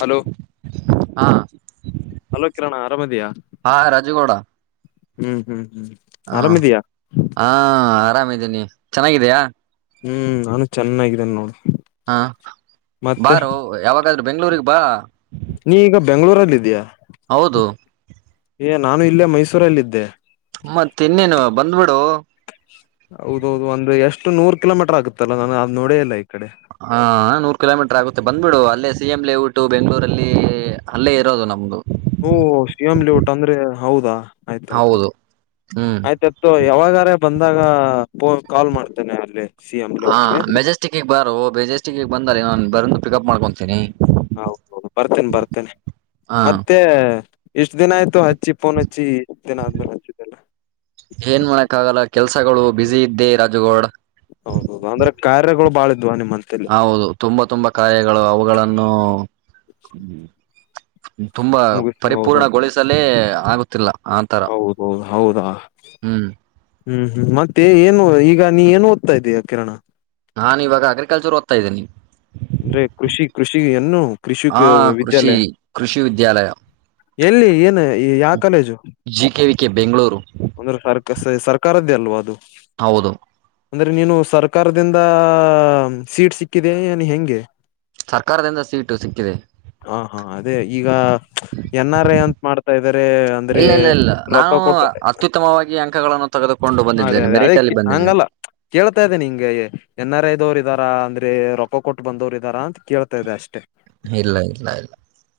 Hello ಹಾ hello Kiran ಆರಾಮದಿಯಾ ಹಾ ರಾಜುಗೌಡ ಹ್ಮ್ ಹ್ಮ್ ಹ್ಮ್ ಹ ಆರಾಮಿದೀಯಾ ಹಾ ಆರಾಮ [inaudible] ನಿ ಚೆನ್ನಾಗಿದಯಾ ಹ್ಮ್ ನಾನು ಚೆನ್ನಾಗಿದ್ದೇನೆ ನೋಡಿ ಹಾ ಬಾರು ಯಾವಾಗ ಹಾಗ್ರೆ ಬೆಂಗ್ಗಳೂರಿಗೆ ಬಾ ನೀ ಈಗ ಬೆಂಗ್ಗಳೂರಲ್ಲ ಇದೀಯಾ ಹೌದು ಏ ನಾನು ಇಲ್ಲೇ ಮೈಸೂರಲ್ಲಿದ್ದೆ ಮತ್ತಿನ್ನೇನು ಬಂದ್ಬಿಡೋ ಹೌದೌದು ಅಂದ್ರೆ ಎಷ್ ಷ್ಟ ನೂರ್ ಕಿಲೋಮೀಟರ್ ಆಗುತ್ತಲ್ಲ ನಾನ ಅದ್ನೋಡೇ ಇಲ್ಲ ಈ ಕಡೆ ಹಾ ನೂರ್ ಕಿಲೋಮೀಟರ್ ಆಗುತ್ತೆ ಬಂದ್ಬಿಡು ಅಲ್ಲೇ ಸಿಎಂ ಲೇಔಟು ಬೆಂಗ್ಳೂರಲ್ಲಿ ಅಲ್ಲೇ ಇರೋದು ನಮ್ದು ಹುಂ ಸಿಎಂ ಲೇಔಟ್ ಅಂದ್ರೆ ಹೌದಾ ಆಯ್ತಾಯ್ತು ಹೌದು ಹ್ಮ್ ಆಯ್ತಾಯ್ತು ಯಾವಾಗಾರ ಬಂದಾಗ ಪೋ ಕಾಲ್ ಮಾಡ್ತೇನೆ ಅಲ್ಲಿ ಸಿ ಎಂ ಹಾ ಲೇಔಟ್ಗೆ ಮೆಜೆಸ್ಟಿಕ್ಕೀಗ್ ಬಾರೋ ಮಜೆಸ್ ಬಂದ ನಾನು ಬಂದು ಪಿಕಪ್ ಮಾಡ್ಕೊಂತೀನಿ ಹೌದೌದು ಬರ್ತೇನಿ ಬರ್ತೇನಿ ಹ ಮತ್ತೆ ಎಷ್ಟ್ ದಿನ ಆಯ್ತು ಹ ಏನ್ ಮಾಡಕ್ಕ ಆಗಲ್ಲ ಕೆಲ್ಸಗಳು ಬಿಸಿ ಇದ್ದೆ ರಾಜುಗೌಡ [inaudible] ಹೌದೌದು ಅಂದ್ರೆ ಕಾರ್ಯಗಳು ಬಾಳ ಇದ್ವಾ ನಿಮ್ಮಂತಲ್ಲಿ ಹೌದು ತುಂಬಾ ತುಂಬಾ ಕಾಯಿಗಳು ಅವುಗಳನ್ನು ತುಂಬಾ ಮುಗಿಸಿ ಹೌದು ಪರಿಪೂರ್ಣಗೊಳಿಸಲೇ ಆಗುತ್ತಿಲ್ಲ ಆತರ ಹೌದೌದು ಹೌದಾ ಹ್ಮ್ ಹ್ಮ್ ಹ್ಮ್ ಮತ್ತೆ ಏನು ಈಗ ನೀ ಏನು ಓದ್ತಾ ಇದೀಯಾ ಕಿರಣ ನಾನು ಇವಾಗ ಅಗ್ರಿಕಲ್ಚರ್ ಓದ್ತಾ ಇದೀನೀ ಅಂದ್ರೆ ಕೃಷಿ ಕೃಷಿ ಇನ್ನು ಕೃಷಿ ಆ ಕೃಷಿ ವಿದ್ಯಾಲಯ ಕೃಷಿ ವಿದ್ಯಾಲಯ ಎಲ್ಲಿ ಏನು ಯಾವ college G K V K Bengaluru ಅಂದ್ರ ಸರ್ಕ ಸರ್ಕಾರದ್ದೇ ಅಲ್ವಾ ಅದು ಹೌದು ಅಂದ್ರೆ ನೀನು ಸರ್ಕಾರದಿಂದ ಸೀಟ್ ಸಿಕ್ಕಿದೆ ಏನ್ ಹೆಂಗ [inaudible] ಸರ್ಕಾರದಿಂದ ಸೀಟು ಸಿಕ್ಕಿದೆ ಹ ಹಾ ಅದೇ ಈಗ ಎನ್ ಆರ್ ಐ ಅಂತ ಮಾಡ್ತಾ ಇದಾರೆ ಅಂದ್ರೆ ಇಲ್ಲ ಇಲ್ಲ ಇಲ್ಲ ರೊಕ್ಕ ನಾನು ಕೊಟ್ಟು ಅತ್ಯುತ್ತಮವಾಗಿ ಅಂಕಗಳನ್ನು ತೆಗೆದುಕೊಂಡು ಹ ಅದೇ ಬಂದಿದ್ದೇನೆ ಅದೇ ಮೆರಿಟ್ ಅದೇ ಅಲ್ಲಿ ಬಂದಿದ್ದೇನೆ ಹಂಗಲ್ಲ ಕೇಳ್ತಾ ಇದ್ದ ನಿಂಗೆ ಎನ್ ಆರ್ ಐ ದವರು ಇದ್ದಾರಾ ಅಂದ್ರೆ ರಕ ಕೊಟ್ಟ ಬಂದವ್ರ ಇದಾರಾ ಅಂತ ಕೇಳ್ತಾ ಇದೆ ಅಷ್ಟೇ ಇಲ್ಲ ಇಲ್ಲ ಇಲ್ಲ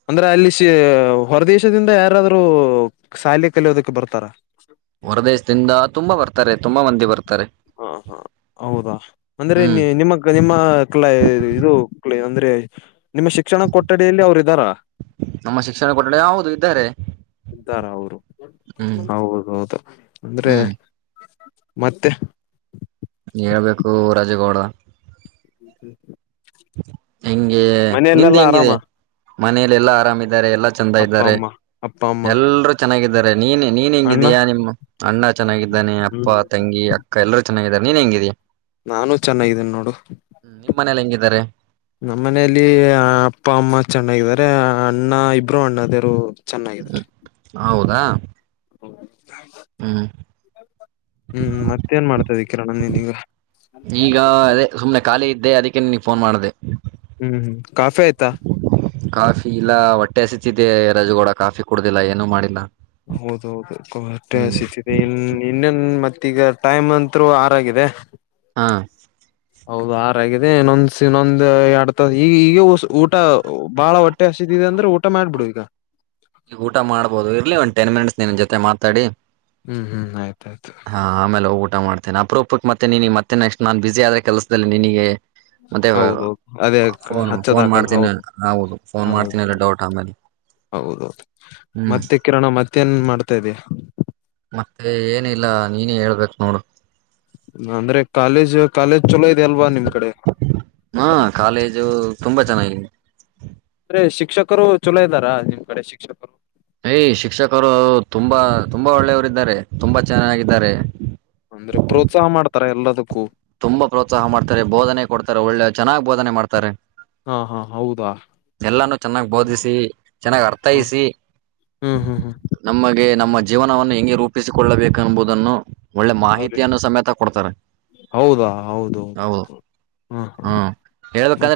ಅಂದ್ರೆ ಅಲ್ಲಿ ಸಿ ಹೊರದೇಶದಿಂದ ಯಾರಾದ್ರೂ ಶಾಲಿ ಕಲಿಯೋದಕ್ಕೆ ಬರ್ತಾರ ಹೊರ ದೇಶದಿಂದ ತುಂಬಾ ಬರ್ತ ತಾರೆ ತುಂಬಾ ಮಂದಿ ಬರ್ ಹಾ ಹಾ ಹೌದಾ ಅಂದ್ರೆ ಹ್ಮ್ ನಿ ನಿಮ್ಮ ನಿಮ್ಮ ಕ್ಲೆ ಇದು ಕ್ಲೇ ಅಂದ್ರೆ [inaudible] ನಿಮ್ಮ ಶಿಕ್ಷಣ ಕೊಠಡಿಯಲ್ಲಿ ಅವರಿದಾರಾ ನಮ್ಮ ಶಿಕ್ಷಣ ಕೊಠಡಿ ಹೌದು ಇದ್ದಾರೆ ಇದ್ದಾರ ಅವರು ಹ್ಮ್ ಹೌದೌದು ಅಂದ್ರೆ ಹ್ಮ್ ಮತ್ತೆ. ಹೇಳಬೇಕು ರಾಜೇಗೌಡ. [inaudible] [inaudible] ಹೆಂಗೆ ನಿಂದ ಮನೆಯಲ್ಲೆಲ್ಲಾ ಆರಾಮ ಹೆಂಗಿದೆ. ಮನೇಲೆಲ್ಲಾ ಆರಾಮ. ಾರೆ ಎಲ್ಲಾ ಚಂದ ಅಪ್ಪ ಇದಾರೆ ಅಮ್ಮ ಅಪ್ಪ ಅಮ್ಮ ಎಲ್ರೂ ಚೆನ್ನಾಗಿದ್ದಾರೆ. ನೀನ್ ನೀನ್ ಅಣ್ಣ ಹೆಂಗಿದೀಯಾ ನಿಮ್ಮ ಅಣ್ಣ ಚೆನ್ನಾಗಿದ್ದಾನೆ ಅಪ್ಪ ಹ್ಮ್ ತಂಗಿ ಅಕ್ಕ ಎಲ್ಲರ. ಚೆನಾಗಿದ್ದಾರೆ ನೀನ್ ಹೆಂಗೀದಿಯಾ. ನಾನು ಚೆನ್ನಾಗಿದ್ದೀನಿ ನೋಡು. ಹ್ಮ್ ನಿಮ್ ಮನೇಲಿ ಹೆಂಗಿದ್ದಾರೆ ನಮ್ಮ ಮನೆಯಲ್ಲಿ ಅಪ್ಪ ಅಮ್ಮ ಚೆನ್ನಾಗಿದ್ದಾರೆ ಅಣ್ಣ ಇಬ್ರು ಅಣ್ಣದಿರು. ಚೆನ್ನಾಗಿದ್ದಾರೆ. ಹ್ಮ್ ಹೌದಾ ಹ್ಮ. ಹ್ಮ್. ಹ್ಮ್ ಮತ್ತೇನ್ ಮಾಡ್ತ. ಸದ ಕಿರಣ ನೀನಿಗ. ಈಗ ಅದೇ ಸುಮ್ನೆ ಖಾಲಿ ಇದ್ದೆ ಅದಕ್ಕ. ಕೆ ನಿನ್ಗ ಫೋನ್ ಮಾಡ್ದೆ. ಹ್ಮ್ ಹ್ಮ್ ಕಾಫಿ ಆಯತಾ. ಕಾಫಿ ಇಲ್ಲ ಹೊಟ್ಟೆ ಹಸತಿದ್ದೆ ರಾಜುಗೌಡ ಕಾಫಿ ಕುಡದಿಲ್ಲ ಏನು ಮಾಡಿಲ್ಲ. ಹೌದ ಹೌದು ಹೊಟ್ಟೆ ಹ್ಮ್ ಹಸಿತಿದೆ ಇನ್ ಇನ್ನನ್ ಮತ್ತೆ. ಈಗ ಟೈಮ್ ಅಂತ್ರು ಆರಾಗಿದೆ. ಹಾ. ಹೌದು ಆರಾಗಿದೆ ಇನ್ನೊಂದ್ಸನ್ನೊಂದ್ ಎರಡ್ ತ ಈಗ ಈಗ ಊಟ ಬಾಳ ಹೊಟ್ಟೆ ಹಸಿದಿದೆ ಅಂದ್ರೆ ಊಟ ಮಾಡ್ಬಿಡು ಈಗ. ಈ ಊಟ ಮಾಡ್ಬೋದು ಇರ್ಲಿ ಉಂ. ಟೆನ್ ಮಿನಿಟ್ಸ್ ನಿನ್ ಜೊತೆ ಮಾತಾಡಿ. ಹ್ಮ್ ಹ್ಮ್ ಆಯತ. ಹಾ ಆಮೇಲೆ ಊಟ ಮಾಡ್ತ. ಮ ಅಪರೂಪ ಮತ್ತೆ ನೀ ಮತ್ತೆ ನೆಕ್ಸ್ಟ್ ನಾನ್ ಬಿಜಿ ಆದ್ರ ಕೆಲಸದಲ್ಲಿ ನಿನಿಗೆ. ಹೌದೌದು ಅದೇ ಹಚ್ಚದ ಫೋನ್ ಆಗಲ್ಲ ಮಾಡ್ತೀನಿ ಹೌದು ಹೌದು ಫೋನ್ ಹೌದು ಮಾಡ್ತೀನಿ ಅಲ್ಲ ಡೌಟ್ ಆಮೇಲೆ ಹೌದೌದು ಹ್ಮ್ ಮತ್ತೆ ಕಿರಣ ಮತ್ತೇನ್ ಮಾಡ್ತಾ ಇದೀಯ. ಾ ನೀನೇ ಹೇಳ್ಬೇಕ್ ನೋಡು. ಅಂದ್ರೆ ಕಾಲೇಜ್ ಕಾಲೇ. ಹಾ ಕಾಲೇಜು ತುಂಬಾ ಚೆನ್ನಾಗಿದೆ. ಕರು ಚಲೋ ಇದ್ದಾರಾ ನಿಮ್ ಕಡೆ ಶಿಕ್ಷಕರು. ಏಯ್ ಶಿಕ್ಷಕರು ತುಂಬಾ ತುಂಬಾ ಒಳ್ಳೆಯವರಿದ್ದಾರೆ ತುಂಬಾ ಚೆನ್ನಾಗಿದ್ದಾರೆ. ಅಂದ್ರೆ ಪ್ರೋತ್ಸಾಹ [inaudible] ತುಂಬಾ ಪ್ರೋತ್ಸಾಹ ಮಾಡ್ತಾರೆ ಬೋಧನೆ ಕೊಡ್ತಾರೆ ಒಳ್ಳೆ ಚೆನ್ನಾಗ್ ಬೋಧನೆ ಮಾಡ್ತಾರೆ ಹಾ ಹಾ ಹೌದಾ ಎಲ್ಲಾನೂ ಚೆನ್ನಾಗ್ ಬೋಧಿಸಿ ಚೆನ್ನಾಗ್ ಅರ್ಥೈಸಿ ಹ್ಮ್ ಹ್ಮ್ ಹ್ಮ್ ನಮಗೆ ನಮ್ಮ ಜೀವನವನ್ನು ಹೆಂಗೆ ರೂಪಿಸಿಕೊಳ್ಳಬೇಕು ಎಂಬುದನ್ನು ಒಳ್ಳೆ ಅವ್ರಿ ಮಾಹಿತಿಯನ್ನು ಸಮೇತ ಕೊಡ್ತಾರೆ ಹೌದಾ ಹೌದ ಹೌದು ಹೌದುೌದು ಹಾ ಹ ಹ್ಮ್ ಮೆ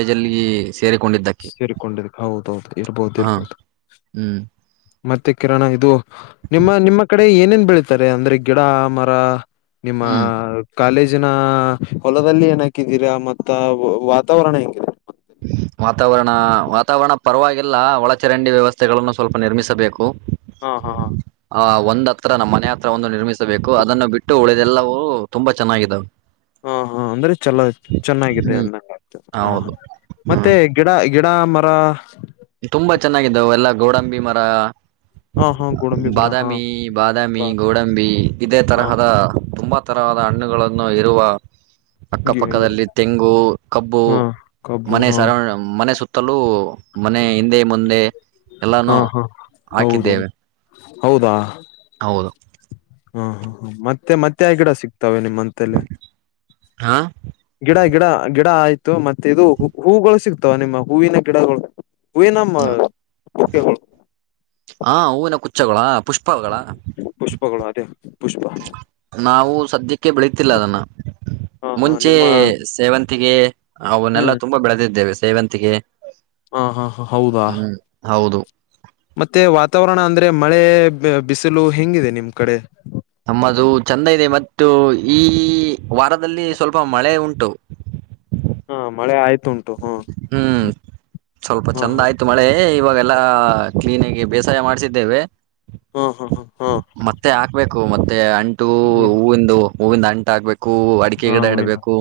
ಜಲ್ಲಿಿ ಸೇರಿಕೊಂಡಿದ್ದ ಹೌದೌದು ಇರ್ಬೋದು ಹ ಇರ್ಬೋದು ಹ್ಮ್ ಮತ್ತೆ ಕಿರಣ ಇದು ನಿಮ್ಮ ನಿಮ್ಮ ಕಡೆ ಏನೇನ್ ಬೆಳಿತಾರೆ ಅಂದ್ರೆ ಗಿಡ ಮರ ನಿಮ್ಮ ಹ್ಮ್ ಕಾಲೇಜಿನ ಹೊಲದಲ್ಲಿ ಏನ ಹಾಕಿದ್ದೀರಾ ಮತ್ತ ವಾತಾವರಣ ಹೆಂಗರಾ ವಾತಾವರಣ ವಾತಾವರಣ ಪರವಾಗಿಲ್ಲ ಒಳಚರಂಡಿ ವ್ಯವಸ್ಥೆಗಳನ್ನು ಸ್ವಲ್ಪ ನಿರ್ಮಿಸಬೇಕು ಹಾ ಹಾ ಹಾ ಆ ಒಂದ್ ಹತ್ರ ನಮ್ಮ್ ಮನೆ ಹತ್ರ ಒಂದು ನಿರ್ಮಿಸಬೇಕು ಅದನ್ನು ಬಿಟ್ಟು ಉಳದೆಲ್ಲರು ತುಂಬಾ ಚೆನ್ನಾಗಿದಾವವು ಹಾ ಹಾ ಅಂದ್ರೆ ಚಲೋ ಚೆನ್ನಾಗಿದೆ ಹ್ಮ್ ಅಂದತ ಹ ಹ ಹೌದು ಮತ್ತೆ ಹ್ಮ್ ಗಿಡ ಗಿಡ ಮರ ತುಂಬಾ ಚೆನ್ನಾಗಿದ್ದಾವ ಎಲ್ಲಾ ಗೋಡಂಬಿ ಮರ ಹಾ ಹಾ ಗೋಡಂಬಿ ಮರ ಹಾ ಬಾದಾಮಿ ಬಾದಾಮಿ ಹಾ ಗೋಡಂಬಿ ಇದೇ ಹಾ ತರಹದ ತುಂಬಾ ತರವಾದ ಹಣ್ಣುಗಳನ್ನು ಇರುವ ಅಕ್ಕಪಕ್ಕದಲ್ಲಿ ತೆಂಗು ಕಬ್ಬು ಕಬ್ಬು ಮನೆ ಹಾ ಸರೌಂಡ ಮನೆ ಸುತ್ತ ತಲು ಮನೆ ಹಿಂದೆ ಮುಂದೆ ಎಲ್ಲಾನು ಹಾ ಹಾ ಹೌದು ಹಾಕಿದ್ದೇವೆ ಹೌದಾ ಹೌದು ಹಾ ಹ ಹ ಮತ್ತೆ ಮತ್ತೆ ಗಿಡ ಸಿಕ್ತವೆೆ ನಿಮ್ಮ್ ಅಂತಲ್ಲಿ ಹಾ ಗಿಡ ಗಿಡ ಗಿಡ ಆಯ್ತು ಮತ್ತೆ ಇದು ಹೂಗಳು ಸಿಗ್ತಾವ ನಿಮ್ಮ ಹೂವಿನ ಗಿಡಗಳು [inaudible] ಹ ಹೂನ ಕುಚ್ಚಗಳ ಪುಷ್ಪಗಳ ಹ್ಮ ಪುಷ್ಪಗಳು ಅದೇ ಪುಷ್ಪ. ನಾವು ಸದ್ಯಕ್ಕೆ ಬೆಳೀತಿಲ್ಲ ಅದನ್ನ ಹ ಹ ಮುಂಚೆ ನಿಮ್ಮ ಸೇವಂತಿಗೆ ಅವನ್ನೆಲ್ಲ ತುಂಬಾ ಬೆಳೆದಿದ್ದೇವೆ ಸೇವಂತಿಗೆ ಹಾ ಹಾ ಹಾ ಹೌದಾ ಹ್ಮ್ ಹೌದು ಮತ್ತೆ ವಾತಾವರಣ ಅಂದ್ರೆ ಮಳೆ ಬಿಸಿಲು ಹೆಂಗಿದೆ ನಿಮ್ ಕಡೆ ನಮ್ಮದು ಚಂದ ಇದೆ ಮತ್ತು ಈ ವಾರದಲ್ಲಿ ಸ್ವಲ್ಪ ಮಳೆ ಉಂಟು ಹಾ ಮಳೆ ಆಯ್ತುಂ ಹ್ಮ್ ಸ್ವಲ್ಪ ಹಾ ಚಂದ ಹಾ ಆಯ್ತು ಮಳೆ ಇವಾಗ್ ಎಲ್ಲ ಕ್ಲೀನಿಗೆ ಬೇಸಾಯ ಮಾಡ್ಸಿದ್ದೇವೆ ಹ್ಮ್ ಹ್ಮ್ ಹ್ಮ್ ಹ್ಮ್ ಅ ಹೂವಿಂದು ಹೂವಿನ್ ಅಂಟ್ ಆಗ್ಬೇಕು ಕೂ ಅಡಿಕೆ ಹಾ ಗಿಡ ಹೂವಿನ ಇಡಬೇಕು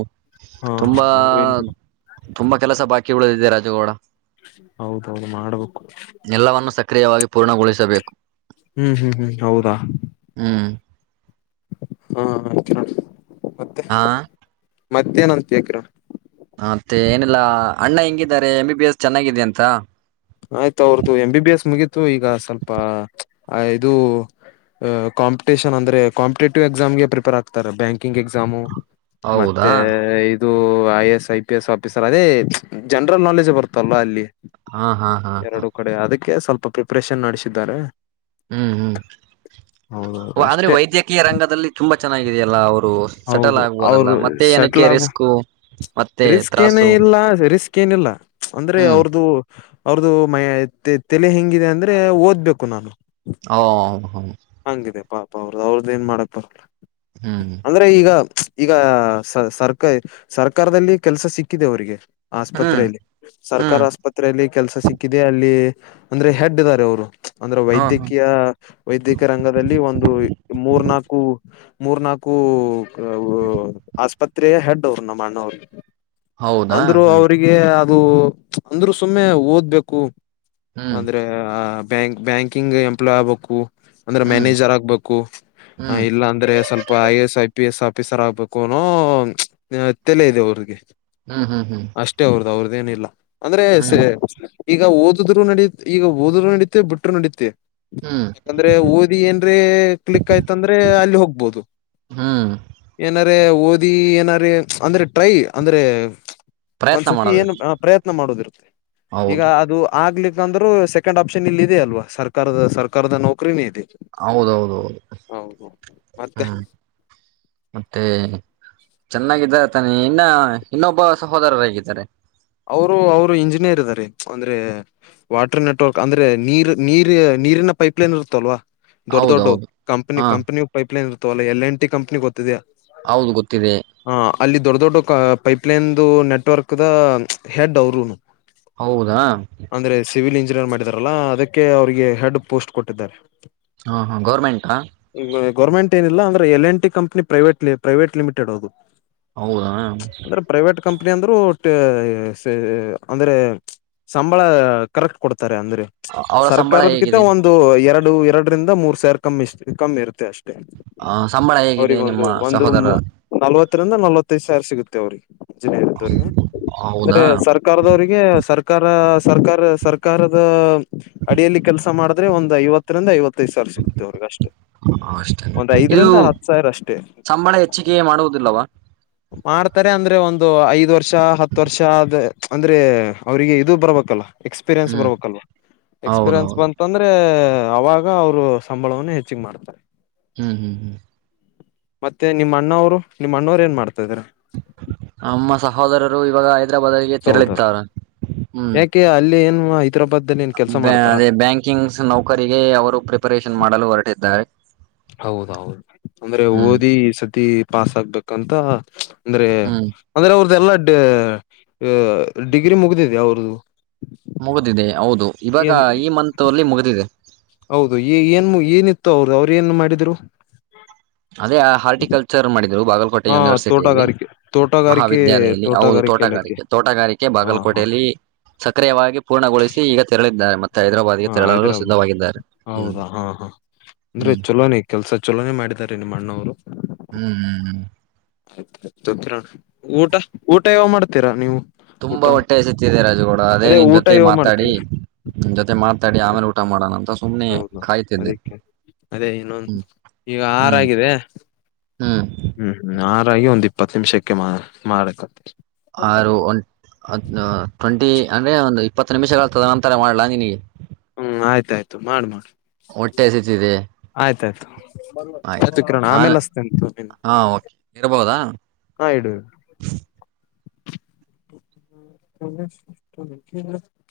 ಹಾ ಹಾ ತುಂಬಾ ಹಾ ಹೂವಿನ ಗಿಡ ತುಂಬಾ ಕೆಲಸ ಬಾಕಿಗಳು ಇದೆ ರಾಜಗೌಡ ಹೌದೌದು ಮಾಡ್ಬೇಕು ಕ್ರಿಯವಾಗಿ ಪೂರ್ಣಗೊಳಿಸಬೇಕು ಹ್ಮ್ ಹ್ಮ್ ಹ್ಮ್ ಹೌದಾ ಹ್ಮ್ ಹಾ ಚ ಮತ್ತೆ ಹಾ ಮಧ್ಯಾನೊಂತ್ಕಿರ ಮತ್ತೆ ಏನಿಲ್ಲಾ ಅಣ್ಣ ಹೆಂಗಿದ್ದಾರೆ ಎಮ್ ಬಿ ಬಿ ಎಸ್ ಚೆನ್ನಾಗಿದೆ ಅಂತ ಆಯ್ತು ಅವ್ರದ್ದು ಎಂ ಆ ಇದು ಅ ಕಾಂಪಿಟೇಷನ್ ಅಂದ್ರೆ ಕಾಂಪಿಟೇಟಿವ್ ಎಕ್ಸಾಮ್ಗೆ ಪ್ರಿಪೇರ್ ಆಗ್ತಾರೆ ಬ್ಯಾಂಕಿಂಗ್ ಎಕ್ಸಾಮು ಹೌದಾ ಮತ್ತೆ ಇದು I A S, I P S officer ಅದೇ ಜನರಲ್ ನಾಲೆಜ್ ಬರುತ್ತಲ್ವಾ ಅಲ್ಲಿ ಹಾ ಹಾ ಹಾ ಹಾ ಎ ಸ್ವಲ್ಪ ಪ್ರಿಪ್ರೇಷನ್ ನಡೆಸಿದ್ದಾರೆ ಹ್ಮ್ ಹ್ಮ್ ಹೌದೌದು ಆದ್ರೆ ಅಷ್ಟೇ ವೈದ್ಯಕೀಯ ರಂಗದಲ್ಲಿ ತುಂಬಾ ಚೆನಾಗಿದೀವಿ ಎಲ್ಲ ಅವರ್ ಸೆಟಲ್ ಹೌದು ಆಗ್ಬೋದಲ್ಲ ಅವರು ಮತ್ತೆ ಏನಕ್ಕೆ ಸೆಟ್ಲ್ ಆಗ ರಿಸ್ಕು ರಿಸ್ಕ್ ಏನೂ ಇಲ್ಲ ರಿಸ್ಕ್ ಏನಿಲ್ಲ ಅಂದ್ರೆ ಹ್ಮ್ ಅವ್ರ್ದು ಅವ್ರ್ದು ಮ ತೆಲೆ ಹೆಂಗಿದೆ ಅಂದ್ರೆ ಓದ್ಬೇಕು ನಾನು ಹಓ ಹ ಹಂಗಿದೆ ಪಾಪ ಅವ್ರು ಅವ್ರದ್ದ್ ಏನ್ ಮಾಡಕ್ ಹ್ಮ್ ಅಂದ್ರೆ ಈಗ ಈಗ ಸರ್ಕ ಸರ್ ಸರ್ಕಾರದಲ್ಲಿ ಕೆಲಸ ಸಿಕ್ಕಿದೆ ಅವರಿಗೆ ಹ್ಮ್ ಆಸ್ಪತ್ರೆಯಲ್ಲಿ ಸರ್ಕಾರ ಹ್ಮ್ ಆಸ್ಪತ್ರೆಯಲ್ಲಿ ಕೆಲ್ಸ ಸಿಕ್ಕಿದೆ ಅಲ್ಲಿ ಅಂದ್ರೆ ಹೆಡ್ ಇದ್ದಾರೆ ಅವರು ಅಂದ್ರೆ ಹ ಹ ವೈದ್ಯಕೀಯ ವೈದ್ಯಕೀಯ ರಂಗದಲ್ಲಿ ಒಂದು ಮೂರ್ನಾಲ್ಕು ಮೂರ್ ನಾಲ್ಕು ಆಸ್ಪತ್ ಸ್ ಹೆಡ್ಡ್ರು ನಮ್ಮಣ್ಣವರು [inaudible] ಹೌದಾ ಅಂದ್ರು ಹ್ಮ್ ಅವ್ರಿಗೆ ರು ಅಂದ್ರರು ಸುಮ್ಮನೆ ಓದ್ಬೇಕು ಹ್ಮ್ ಅಂದ್ರೆ ಆ ಬ್ಯಾಂಕ್ ಬ್ಯಾಂಕಿಂಗ್ ಎಂಪ್ಲಾಯ್ ಆಗ್ಬೇಕು ಅಂದ್ರೆ ಹ್ಮ್ ಮ್ಯಾನೇಜರ್ ಆಗ್ಬೇಕು ಹ್ಮ್ ಇಲ್ಲ ಅಂದ್ರೆ ಸ್ವಲ್ಪ I S I P S ಪ್ಪ ಸರ್ ಆಗ್ಬೇಕುಲ ೇ ಅವ್ರಿಗೆ ಹ್ಮ್ ಹ್ಮ್ ಹ್ಮ್ ಅಷ್ಟೇ ಅವ್ರದು ಅವ್ರದ್ದ ಇನ್ನ್ ಇಲ್ಲ ಅಂದ್ರೆ ಸ ಹ್ಮ್ ಈಗ ಓದ ಹ್ರು ನಡೀ ಈಗ ೋದ್ರು ನಡೀತೆೆ ಬಿಟ್ಟರು ನಡೀುತ್ತೆ ಹ್ಮ್ ಯಾಕಂದ್ರೆ ಓದಿ ಏನ್ರೆ ಕ್ಲಿಕ್ ಆಯ್ತಂದ್ರೆ ಅಲ್ಲಿ ಹೋಗ್ಬೋದು ಹ್ಮ್ ಏನಾರ ಓದಿ ಏನಾರ ಅಂದ್ರೆ ಟ್ರೈ ಅಂದ್ರೆ ಪ್ರಯತ್ನ ಒಂದ್ಸತಿ ಏನು ಮಾಡಬೇಕು ಪ್ರಯತ್ನ ಮಾಡುದ್ರು ಈಗ ಹೌದು ಅದು ಆಗ್ಲಿಕ್ಕೆ ಈ ಅಂದ್ರೂ ಸೆಕೆಂಡ್ ಆಪ್ಷನ್ ಇಲ್ಲ ಇದೆ ಅಲ್ವಾ ಸರ್ಕಾರದ ಸರ್ಕಾರದ ನೌಕರಿನೇ ಇದೆ ಹೌದೌದ ಹೌದು ಹೌದು ಮತ್ತೆ ಹ್ಮ್ ಮತ್ತೆ ಚೆನ್ನಾಗಿದ್ದಾರೆ ತಾನಿ ಇನ್ನ ಇನ್ನೊಬ್ಬ ಸಹೋದರರು ಹೇಗಿದ್ದಾರೆ ಅವರು ಅವ್ರು ಇಂಜಿನಿಯರ್ ಇದಾರೆ ಅಂದ್ರೆ ವಾಟರ್ ನೆಟ್ವರ್ಕ್ ಅಂದ್ರೆ ನೀರ್ ನೀರ್ ನೀರಿನ ಪೈಪ್ಲೈನ್ ಇರುತ್ತಲ್ವಾ ದೊಡ್ಡ ದೊಡ್ಡ ಹೌದೌದು ಕಂಪನಿ ಹಾ ಕಂಪನಿ ಪೈಪ್ಲೈನ್ ಇತ್ತ ಲ್ಲ ಎಲ್ ಎ ಟ ಕಂಪನಿ ಗೊತ್ತಿದಾ ಹೌದು ಗೊತ್ತಿದೆ ದೊಡ್ಡ ದೊಡ್ಡ ಪೈಪ್ಲೈನ್ದು ನೆಟ್ವರ್ಕ್ ದ ಹೆ ದರುನು ಹೌದಾ ಸಿವಿಲ್ ಇಂಜಿನಿಯರ್ ಮಾಡಿದಾರಲ್ಲಾ ಅದಕ್ಕೆ ಅವರಿಗೆ ಹೆಡ್ ಪೋಸ್ಟ್ ಕೊಟ್ಟಿದ್ದಾರೆ ಹಾ ಹಾ ಗೌರ್ಮೆಂಟಾ ಏನಿಲ್ಲಾ ಅಂದ್ರೆ L N T company private limited ಅದು ಹೌದಾ ಅಂದ್ರೆ ಪ್ರೈವೇಟ್ ಕಂಪ್ನಿ ಅಂದ್ರೂ ಅಂದ್ರೆ ಸಂಬಳ ಕರೆಕ್ಟ್ ಕೊಡ್ ತಾರೆ ಅಂದ್ರೆ ಅವರ ಸಂಬಳ ಸರ್ಕಾರದ ಕಿಂತ ಹೇಗಿದೆ ಒಂದು ಎರಡು ಎರಡರಿಂದ ಮೂರ್ ಸಾವಿರ ಕಮ್ಮಿ ಕಮ್ಮಿ ಇರುತ್ತೆ ಅಷ್ಟೇ ಆ ಸಂಬಳ ಹೇಗಿದೆ ಅವ್ರಿಗೆ ಒಂದು ನಿಮ್ಮ ಒಂದು ಸಹೋದರ ನಲ್ವತ್ತರಿಂದ ನಲವತ್ತೈದು್ ಸಾವಿರ ಸಿಗುತ್ತೆ ತೇವ್ರರಿ ಇಂಜಿನಿಯರ್ ಇದ್ದವರಿಗೆ ಅಂದ್ರೆ ಹೌದಾ ಸರ್ಕಾರದವರಿಗೆ ಸರ್ ಸರ್ಕಾರ ಸರ್ಕಾರ ಸರ್ಕಾರದ ಅಡಿಯಲ್ಲಿ ಕೆಲಸ ಮಾಡಿದ್ರೆ ಒಂದ್ ಐವತ್ತರಿಂದ ಐವತ್ತೈದು ಸಾವಿರ ಸಿಗುತ್ತೆ ಅವರ್ಗಷ್ಟೆ ಅಷ್ಟೇ ಒಂದ್ ಇದು ಐದರಿಂದ ಹತ್ ಸಾವಿರ ಅಷ್ಟೇ ಸಂಬಳ ಹೆಚ್ಚಿಗೆ ಮಾಡುವುದಿಲ್ಲವಾ ಮಾಡ್ತಾರೆ ಅಂದ್ರೆ ಒಂದು ಐದ್ ವರ್ಷ್ ವರ್ಷ ಹತ್ತು ವರ್ಷ ಅ ಆದ ಅಂದ್ರೆ ಅವ್ರಿಗೆ ಇದು ಬರ್ಬೇಕಲ್ಲ ಎಕ್ಸ್ಪೀರಿಯೆನ್ಸ್ ಹ್ಮ್ ಬರ್ಬೇಕಲ್ವಾ ಎಕ್ಸ್ಪೀರಿಯೆನ್ಸ್ ಹೌದೌದು ಬಂತಂದ್ರೆ ಅವಾಗ ಅವರು ಸಂಬಳವನ್ನು ಹೆಚ್ಚಿಗೆ ಮಾಡ್ತಾರೆ ಹ್ಮ್ ಹ್ಮ್ ಹ್ಮ್ ಮತ್ತೆ ನಿಮ್ಮ ಅಣ್ಣವ್ರು ನಿಮ್ಮ ಅಣ್ಣವ್ರ ಏನ್ ಮಾಡ್ ತ [unintelligible] ನಮ್ಮ ಸಹೋದರರು ಇವಾಗ ಹೈದ್ರಾಬಾದ್ಗೆ ಸಹೋದರ. ತೆರಳ್ತಾರ ಹ್ಮ್ ಯಾಕೆ ಅಲ್ಲಿ ಏನ್ ಹೈದ್ರಾಬಾದ್ ಅಲ್ಲಿ ಏನ್ ಕೆಲ್ಸ ಮಾಡ್ತಾರ ಅದೇ ಬ್ಯಾಂಕಿಂಗ್ ನೌಕರಿಗೆ ಅವರು ಪ್ರಿಪರೇಷನ್ ಮಾಡಲು ಹೊರಟಿದ್ದಾರೆ ಹೌದೌದು ಅಂದ್ರೆ ಹ್ಮ್ ಓದಿ ಸತಿ ಪಾಸ್ ಆಗ್ಬೇಕಂತ ಅಂದ್ರೆ ಹ್ಮ್ ಅಂದ್ರೆ ಅವ್ರದ್ ಎಲ್ಲಾ ಡ ಡಿಗ್ರಿ ಮುಗ್ದಿದೆ ಅವ್ರದು ಮುಗಿದಿದೆ ಹೌದು ಇವಾಗ ಏನ್ ಈ ಮಂತ್ ಅಲ್ಲಿ ಮುಗಿದಿದೆ ಹೌದು ಏನ್ ಏನಿತ್ತು ಅವರು ಅವ್ರು ಏನ್ ಮಾಡಿದ್ರು ಅದೇ ಹಾರ್ಟಿಕಲ್ಚರ್ ಮಾಡಿ ಬಾಗಲಕೋಟೆ ಹಾ ಯೂನಿವರ್ಸಿಟಿಯಲ್ಲಿ ತೋಟಗಾರಿಕೆ ತೋಟಗಾರಿಕೆ ಮಹಾವಿದ್ಯಾಲಯಲ್ಲಿ ಹೌದು ಇಲಾಖೆ ತೋಟಗಾರಿಕೆ ತೋಟಗಾರಿಕೆ ಹಾ ಹಾ ಬಾಗಲಕೋಟೆಯಲ್ಲಿ ಸಕ್ರಿಯವಾಗಿ ಪೂರ್ಣಗೊಳಿಸಿ ಈಗ ತೆರಳಿದ್ದಾರೆ ಮ ಹಾ ಹೈದ್ರಾಬ್ ಹ್ಮ್ ಹೌದಾ ಹಾ ಹಾ ಅಂದ್ರೆ ಹ್ಮ್ ಚುಲೋನೆ ಕೆಲ್ಸ ಚುಲೋನೆ ಮಾಡಿದ್ದಾರೆ ನಿಮ್ಮಣ್ಣೋರು ಹ್ಮ್ ಹ್ಮ್ ಹ್ಮ್ ಊಟ ಊಟ ಯಾವಾಗ ಮಾಡ್ತೀರಾ ನೀವು ತುಂಬಾ ಊಟನ ಹೊಟ್ಟೆ ಹಸಿತಿದೆ ರಾಜುಗೌಡ ಅದೇ ನಿನ್ ಊಟ ಜೊತೆ ಯಾವ ಮಾತಾಡಿ. ಮಾಡ್ತಿದ್ರ ಜೊತೆ ಮಾತಾಡಿ ಆಮೇಲೆ ಊಟ ಮಾಡೋಣ ಅಂತ. ಸುಮ್ನೆ ಹೌದು ಕಾಯ್ತಿದ್ದೆ ಅದಕ್ಕೆ ಅದೇ ಇನ್ನೊಂದ ಹ್ಮ್ ಈಗ ಹ್ಮ್ ಆರಾಗಿದೆ ಹ್ಮ್ ಹ್ಮ್ ಹ್ಮ್ ಆರಾಗಿ ಒಂದ್. ಇಪ್ಪತ್ತ ನಿಮಿಷಕ್ಕೆ ಮಾ ಮಾಡಕತ್ತೆ. ಆರು ಒ ಟ್ವೆಂಟಿ. ಅಂದ್ರೆ ಒಂದ್ ಇಪ್ಪತ್ತು ನಿಮಿಷಗಳ ತದ ನಂತರ ಮಾಡ್ಲಾ ನಿನಗೆ. ಹ್ಮ್ ಆಯ್ತಾಯ್ತು ಮಾಡ ಮಾಡ ಹೊಟ್ಟೆ ಎಸಿತಿದೆ ಆಯ್ತಾಯ್ತು ಆಯ್ತು ಕಿರಣ ಆಮೇಲೆ ಅಚತಿನ್ ತೋ ನಿಂಗ್ ಹಾ ಓಕೆ ಇರಬಹುದಾ ಹ ಇಡುಡು. [inaudible]